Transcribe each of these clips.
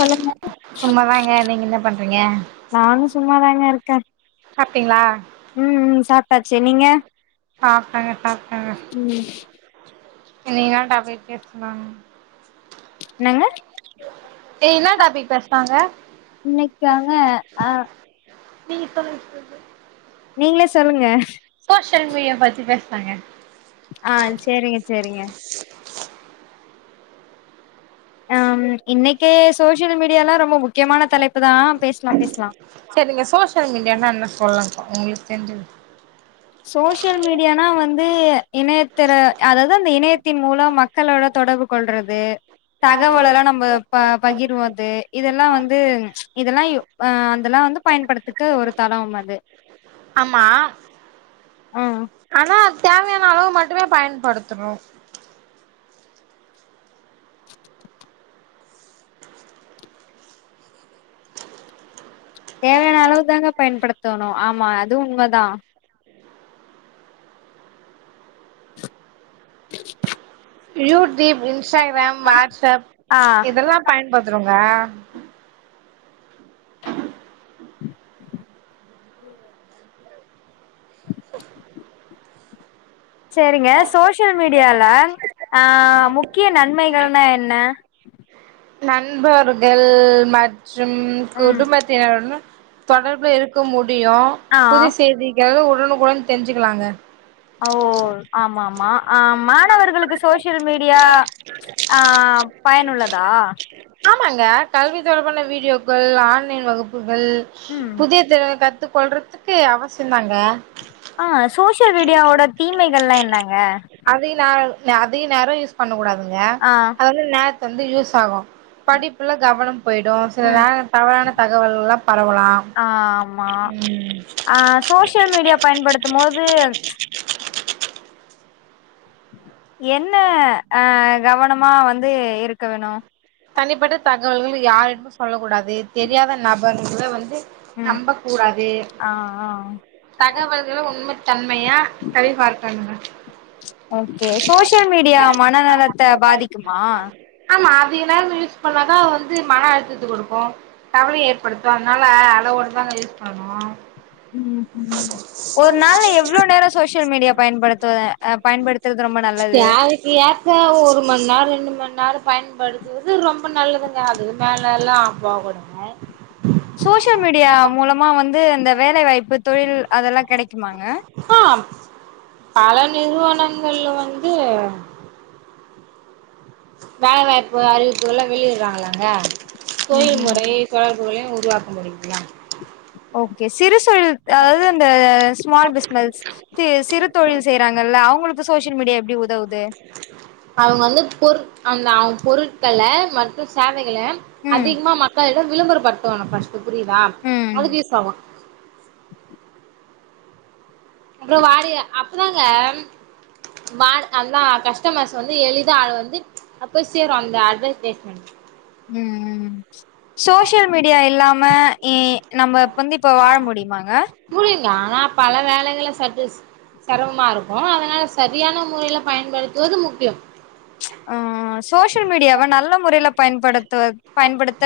சொல்லுங்க சும்மாதாங்க நீங்க என்ன பண்றீங்க? நானு சும்மாாதாங்க இருக்கேன் சாப்ட்டீங்ளா ம் ம் சாப்ட்டாச்சு நீங்க ஆ சாப்ட்டங்க சா ம் இன்னயோட அப்டியே பேசலாங் என்னங்க டே என்ன டாபிக் பேசுனாங்க இன்னைக்காங்க ஆ நீ இப்ப வர சொல்லு நீங்களே சொல்லுங்க சோஷியல் மீடியா பத்தி பேசறாங்க ஆ சேரிங்க சேரிங்க ஆ இன்னைக்கே சோஷியல் மீடியால்லா ரொம்ப முக்கியமான தலைப்புதான் பேசலா பேசலா சேரிங்க சோஷியல் மீடியானா என்ன சொல்லுங் உங்களுக்கு தெரிஞ்சது சோஷியல் மீடியானா வந்து இணையத்தர அதாவது அந்த இணையத்தின் மூலம் மக் களோட தொடர்பு கொள்றது தகவலெல்லா நம்ம ப பகிர்வது இதெல்லா வந்து இதெல்லா ஆ அதெல்லா வந்து பயன்படுத்துக்கு ஒரு தளம் அது ஆமா ஆ ஆனா தேவ அளவு மட்டுமே பயன்படுத்துனு தேவையான அளவு தாங்க பயன்படுத்தணு ஆமா அது உண்மதா உ [inaudible] [inaudible] யூடியூப் இன்ஸ்டாகிராம் வாட்ஸ்அப் ஆ இதெல்லா பயன்படுத்துருங்க ம் சேரிங்க சோஷியல் மீடியால ஆ முக்கிய நன்மைகள்னா என்ன நண்பர்கள் மற்றும் ம் குடும்பத்தினருடன் தொடர்புல இருக்க முடியு ஆ புது செய்தி எது உடனுக்குடன் தெரிஞ்சுக்கலாங்க ஓ ஆமாமா ஆ மாணவர்களுக்கு சோசியல் மீடியா ஆ பயனுள்ளதா ஆமாங்க கல்வி தொடர்பான வீடியோக்கள் ஆன்லைன் வகுப்புகள் ம் புதிய திறன கத் த்து கொள்றதுக்கு அவசியோ தாங்க ஆ சோசியல் மீடியாவோட தீமைகள்லா என்னங்க அதிக ந அதிக நரோ யூஸ் பண்ண கூடாதுங்க ஆ அதது வந்து நேரத்து வந்து யூஸ் ஆகு படிப்புல கவனம் போய்டு சில ம் நேரோ தவறான தகவல்கலா பரவலா ஆமா ம் ஆ சோசியல் மீடியா பயன்படுத்தும் போது என்ன அ கவனமா வந்து இருக்க வேணு தனிப்பட்ட தகவல்கள் யாரிடமு சொல்ல கூடாது தெரியாத நபர்கள வந்து ம் நம்ப கூடாது ஆ ஆ தகவல்களள உண்மத்தன்மையா ஞரி பார்க்கணுங்க ஓகே சோசியல் மீடியா மனநலத்த பாதிக்குமா ஆமா அது எல்லாமே யூஸ் பண்ணாதா வந்து மன அழுத்தத்து குடுக்கு கவலை ஏற்படுத்து அதனால அளவோடு தாங்க யூஸ் பண்ணணு ம் ம் ஒரு நாள்ல எவ்ளோ நேரோ சோசியல் மீடியா பயன்படுத்து அ பயன்படுத்துறது ரொம்ப நல்லது ஏக்க ஒரு மண்நரோ ரெண்டு மண் நரோ பயன்படுத்துவது ரொம்ப நல்லதுங்க அது மேலல்லா அப்பாவ கொடுங்க சோசியல் மீடியா மூலமா வந்து இந்த வேல வாய்ப்பு தொழில் அதெல்லா கெடைக்குமாங்க ஆம் பல நிறுவனங்கள்ல வந்து வேலை வாய்ப்பு அறிவிப்புகல்லா வெளியிடுறாங்கல்லங்க ம் தொழில் ம் முறை தொடர்புகளையு உருவாக்க முடியுங்லா ஓகே சிறுசொழி அதாது இந்த ஸ்மால் பிஸ்னஸ் சி சிறு தொழில் செய்றாங்கல்ல அவங்களுக்கு சோசியல் மீடியா எப்டி உதவுது அவங்க வந்து பொருட் அந்த அவங்க பொருட்கள மத் த சேவைகள ம் அதிகமா மக்களிடம் விளம்பரப்படுத்துவாங்க ஃபஸ்ட்டு புரியுதா ம் அதுக்கு யூஸ் ஆகு அப்புறோ வாடி அப்பதாங்க வா அதா கஷ் டமர்ஸ் வந்து எளிதா ஆள் வந்து அப்ப சேரு அந்த அட்வடேஸ்மெண் ம் சோசியல் மீடியா இல்லாம இ நம்ம இப்ப வந்து வாழ முடியுமாங்க புரில ஆனா பல வேலகள சஜஸ் செரம்மா இருக்கு அதனால சரியான முறைல பயன்படுத்துவது முக்கியம் ஆ சோசியல் மீடியாவ நல்ல முறைல பயன்படுத்துவ பயன்படுத்த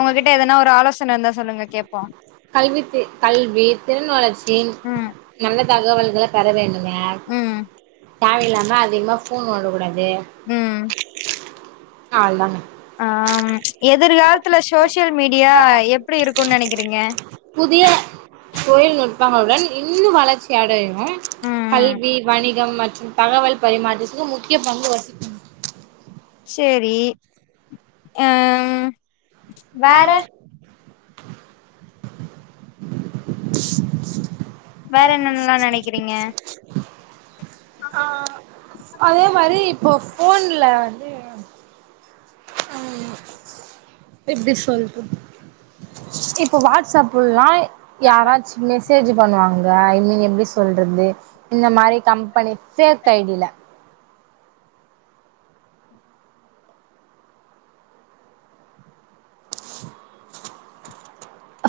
உங்ககிட்ட எதனா ஒரு ஆலோசன இர்ந்தா சொல்லுங்க கேப்போ கல்வித்து கல் ல் வீட்டின் வளர்ச்சியின் ம் நல்ல தகவல்கள பெற வேணுங்க ம் தேவயில்லாம அதிகமா ஃபோன் நொண்ட குடாது ம் அவ்ள் தாங்க ஆ எதிர்காலத்துல சோசியல் மீடியா எப்பிடி இருக்குன் நெனைக்கறீங்க புதிய தொழில் நுட்பங்களுடன் இன்னு வளர்ச்சி அடயும் ம் ம் கல்வி வணிகம் மற்றும் தகவல் பரிமாற்றத்துக்கு முக்கிய பங்கு வசிக் செரி ஆ ம் வேற வேற என்னென்ல்லா நெனைக்கிறீங்க ஆ அதே மாரி இப்போ ஃபோன்ல வந்து ம் எப்டி சொல்றது இப்ப வாட்ஸ்அப்புல்லா யாராச்சி மெஸ்சேஜு பண்ணுவாங்க ஐ மீன் எப்டி சொல்றது இந்த மாரி கம்பெனி ஃபேக் ஐடி ல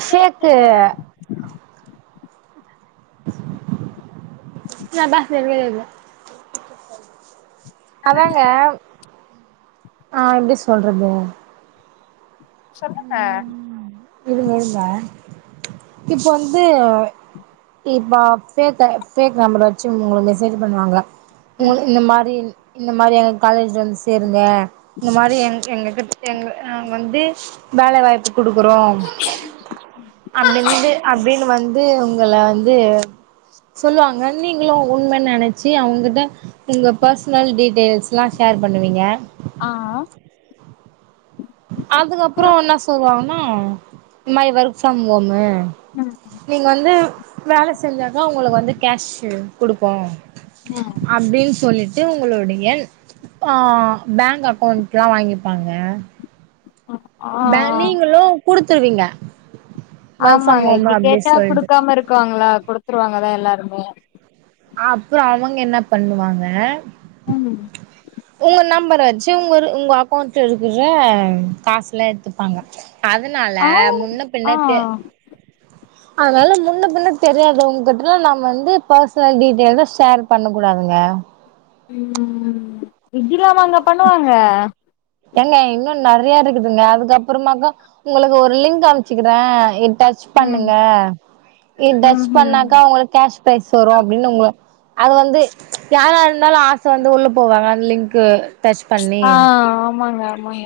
அ ஃபேக்கு சே பே என்க்கே தெரில அதாங்க ஆ எப்டி சொல்றது சொல்லுங்க இருங்க இருங்க இப்ப வந்து இப்போ ஃபேக் டைப் ஃபேக் நம்பர் வெச்சு உங்களுக் மெசேஜ்ஜு பண்ணுவாங்க உங்கள ம் இந்த மாரி இன் இந்த மாதிரி எங் காலேஜ்ல வந்து சேருங்க இந்த மாரி எங் எங்க கிட் எங்க நாங் வந்து வேலை வாய்ப்பு குடுக்குறோ அப்டின்ட்டு அப்டின் வந் து உங்கள வந்து சொல்லுவாங்க நீங்களு உண்மன் நெனச்சி அவுங்கிட்ட உங்க பர்ஸ்னல் டீடெய்ல்ஸ்ல்லா ஷேர் பண்ணுவீங்க ஆ அதுக்கப்பறோ என்ன சொல்வாங்ன்னா இந் மாரி ஒர்க் ஃப்ரம் ஓமு ம் நீங் வந்து வேல செஞ்சா தா உங்களுக் வந்து கேஷ்ஷு குடுப்போ ம் அப்டின் சொல்லிட்டு உங்களுடைய ஆ பேங் அக்கௌண்ட்ல்லா வாங்கிப்பாங்க ஆ பே நீங்களு குடுத்துருவீங்க ஒர்க் ஃப்ரம் ஆமாங்க ஹோமு இப்டி அப்டி கேட்டா சொல்ட்டு குடுக்காம இருக்காங்ளா குடுத்துருவாங்கதா எல்லாருமே அப்றோ அவங் என்ன பண்ணுவாங்க ம் உங்க நம்பர வச்சு இவுங் ஒரு உங்க அக்கௌண்ட்ல இருக்கிற காசுல்லா எட்த்துப்பாங்க அதுனால ஆ முன்ன பின்ன கே ஆ அதுனால முன்ன பின்ன தெரியாதவ்ங்கிட்டல்லா நாம வந்து பர்ஸ் னல் டீடெய்ல்லா ஷேர் பண்ணக்கூடாதுங்க ம் இப்டிலாமா அவுங்க பண்ணுவாங்க ஏங்க இன்னு நெறையா இருக்குதுங்க அதுக்கப்பறமாக்க உங்களுக் ஒரு லிங்க் அம்ச்சசிக்கறே இத் டச் ம் பண்ணுங்க இத் ம் டச் ம் பண்ணாக்கா உங்ளு க் கேஷ் ப்ரைஸ் வரு அப்டின் உங்கள அது வந்து யாரா இருந்தாலும் ஆச வந்து உள்ள போவாங்க அந்த லிங்க்கு டச் பண்ணி ஆ ஆமாங்க ஆமாங்க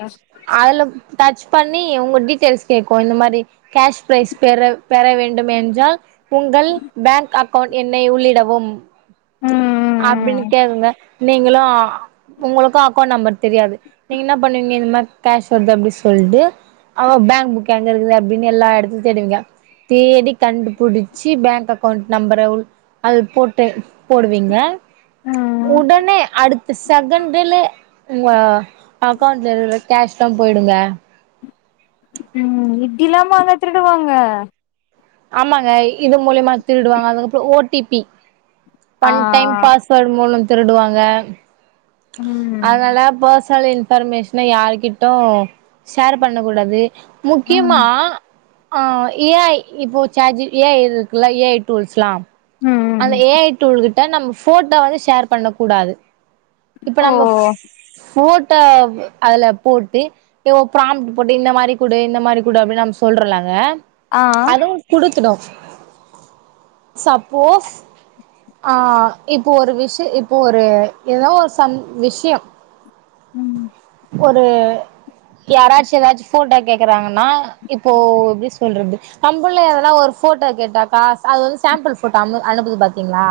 அதுல டச் பண்ணி உங்க டிடெய்ல்ஸ் கேக்கும் இந்த மாரி கேஷ் ப்ரைஸ் பெற பெற வேண்டும் என்றால் உங்கள் பேங்க் அக்கவுண்ட கவுண்ட் எண்ணை உள்ளிடவும் அப்படின்னு ம் கேக்குங்க நீங்களும் உங்களுக்கும் அக்கௌண்ட் நம்பர் தெரியாது நீங்க என்ன பண்ணுவீங்க இந்த மாதிரி கேஷ் வருது அப்படி சொல்லிட்டு அவ பேங்க் புக் எங்க இருக்குது அப்படின்னு எல்லா இடத்துலையும் தேடுவீங்க தேடி கண்டுபிடிச்சி பேங்க் அக்கௌண்ட் நம்பர அத போட்டோ எடுத்து போடுவீங்க ம் உடனே அடுத்த செகண்ட்ல உங்க அக்கவுண்டல கேஷ்லா போயிடுங்க உம் இப்படில்லாமா அவுங்க திருடுவாங்க ஆமாங்க இது மூலியமா திருடுவாங்க அதுக்கப்புறம் ஓடிபி ஆ பன் டைம் பாஸ்வேர்ட் மூலம் திருடுவாங்க ம் அதனால பெர்ஷனல் ஷ்னல் இன்ஃபர்மேஷன யாருகிட்டும் ஷேர் பண்ண கூடாது முக்கியமா ம் ஆ ஏஐ இப்போ சார்ஜிபிடி ஏஐ இருக்குல்ல ஏஐ டூல்ஸ்லா அந்த ம் ஏ ஐ டூல்கிட்ட நம்ம ஃபோட்டோ வந்து ஷேர் பண்ண கூடாது இப்ப ஓ நம்ம ஃபோட்டோ அதுல போட்டு உன் பிராம்ட்டு போட்டு இந்த மாரி குடு இந்த மாரி குடு அப்படின்னு நம்ம சொல்றோ இல்லங்க ஆ அதுவும் குடுத்துடும் சப்போஸ் ஆ இப்போ ஒரு விஷய இப்போ ஒரு ஏதோ ஒரு சம் விஷயம் உம் ஒரு யாராச்சு ஏதாச்சு ஃபோட்டா கேக்குறாங்கன்னா இப்போ எப்டி சொல்றது கம்புள்ல எதனா ஒரு ஃபோட்டோ கேட்டாக்கா அது வந்து சாம்பிள் ஃபோட்டோ அனு அனுப்புது பா்த்தீங்களா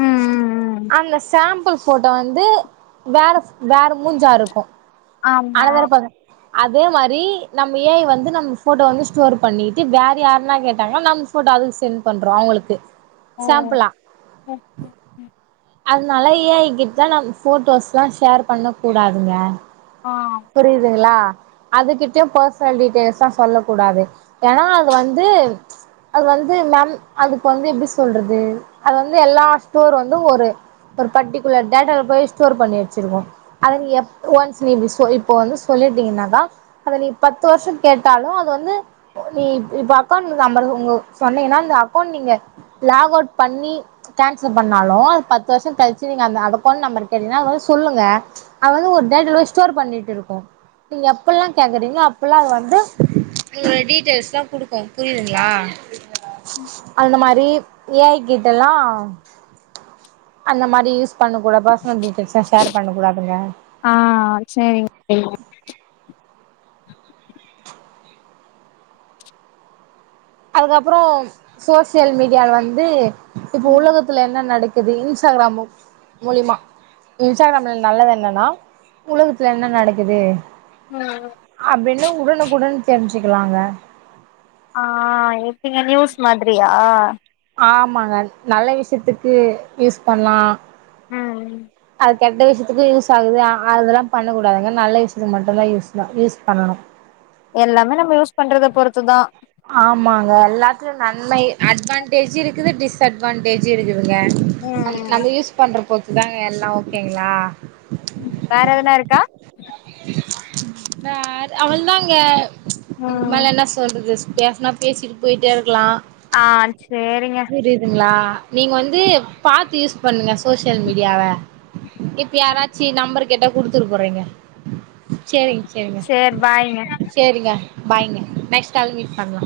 ம் ம் அந்த சாம்பிள்ஸ் ஃபோட்டோ வந்து வேற வேற மூஞ்சா இருக்கும் ஆமா அதுல இருப்பாங்க அதே மாரி நம்ம ஏ ஐவந்து நம்ம ஃபோட்டோ வந்து ஸ்டோர் பண்ணிட்டு வேற யாருன்னா கேட்டாங்கன்னா நம் ஃபோட்டோ அதுக்கு சென்ட் பண்றோம் அவுங்களுக்கு ஓ சேம்பிளா அதனால ஏஐ கிட்டலா நம்ம ஃபோட்டோஸ்லா ஷேர் பண்ணக்கூடாதுங்க ஆம் புரியுதுங்களா அது கிட்டயு பர்சனல் டீட்டெயில்ஸ்லா சொல்லக் கூடாது ஏன்னா அது வந்து அது வந்து மேம் அதுக்கு வந்து எப்டி சொல்றது அது வந்து எல்லா ஸ்டோர் வந்து ஒரு ஒரு பர்டிகுலர் டேட்டால போய் ஸ்டோர் பண்ணி வச்சிருக்கு அத நீ எப் ஒன்ஸ் இப்போ இப்போ வந்து சொல்லிட்டீங்கன்னாக்க அத நீ பத்து வருஷம் கேட்டாலும் அது வந்து நீ இப்ப அக்கௌண்ட் நம்பர் உங்க சொன்னிங்கன்னா இந்த அக்கௌண்ட் நீங்க லாக் அவுட் பண்ணி கேன்சல் பண்ணாலும் அது பத்து வருஷம் கழிச்சு நீங்க அந்த அத கோட் நம்பர் கேட்டீங்கன்னா அது வந்து சொல்லுங்க அது வந்து ஒரு டேட்டால போய் ஸ்டோர் பண்ணிட்டு இருக்கு நீங்க எப்பல்லா கேக்குறீங்கலோ அப்பல்லா அது வந்து உங்க டீட்டெய்ல்ஸ்ல்லா குடுக்கும் புரியுதுங்களா அந்த மாரி ஏ ஐ கிட்டல்லா அந்த மாரி யூஸ் பண்ண கூடாது பர்சனல் டீடெய்ல்ஸ்லா ஷேர் பண்ண கூடாதுங்க ஆ சேரிங்க தோழி அதுக்கப்புறோ சோசியல் மீடியால வந்து இப்ப உலக த்துல என்ன நடக்குது இன்ஸ்டாகிராம் மூலியமா இன்ஸ்டாகிராம்ல நல்லது என்னன்னா உலகத்துல என்ன நடக்குது ம் அப்டின்னு உடனுக்குடன் தெரிஞ்சுக்குலாங்க ஆ எப்டிங்க நியூஸ் மாதிரியா ஆமாங்க நல்ல விஷ்யத்துக்கு யூஸ் பண்லா ம் அது கெட்ட விஷயத்துக்கு யூஸ் ஆகுது ஆனா அதெல்லா பண்ண கூடாதுங்க நல்ல விஷயத்துக்கு மட்டுந்தா யூஸ்னு யூஸ் பண்ணணு எல்லாமே நம்ம யூஸ் பண்றத பொறுத்துதா ஆமாங்க எல்லாத்திலியு நன்மை அட்வான்டேஜு இருக்குது டிஸ்அட்வான்டேஜு இருக்குதுங்க நம் ம் நம்ம யூஸ் பண்ற பொற்த்துதாங்க எல்லா ஓகேங்ளா வேற எதனா இருக்கா வேற அவல் தாங்க இதுக் ம் மேல என்ன சொல் சொல்றது பேஸ்னா பேசிட்டு போயிட்டே இருக்கலா ஆ சேரிங்க புரிதுங்ளா நீங்க வந்து பாத் யூஸ் பண்ணுங்க சோஷியல் மீடியால இப்ப யாராச்சி நம்பர் கேட்டா குடுத்துர் போறீங்க செரிங் செரிங்க சேர் பாய்ங்க சேரிங்க பாய்ங்க நெக்ஸ்ட் கால் மீட் பண்லா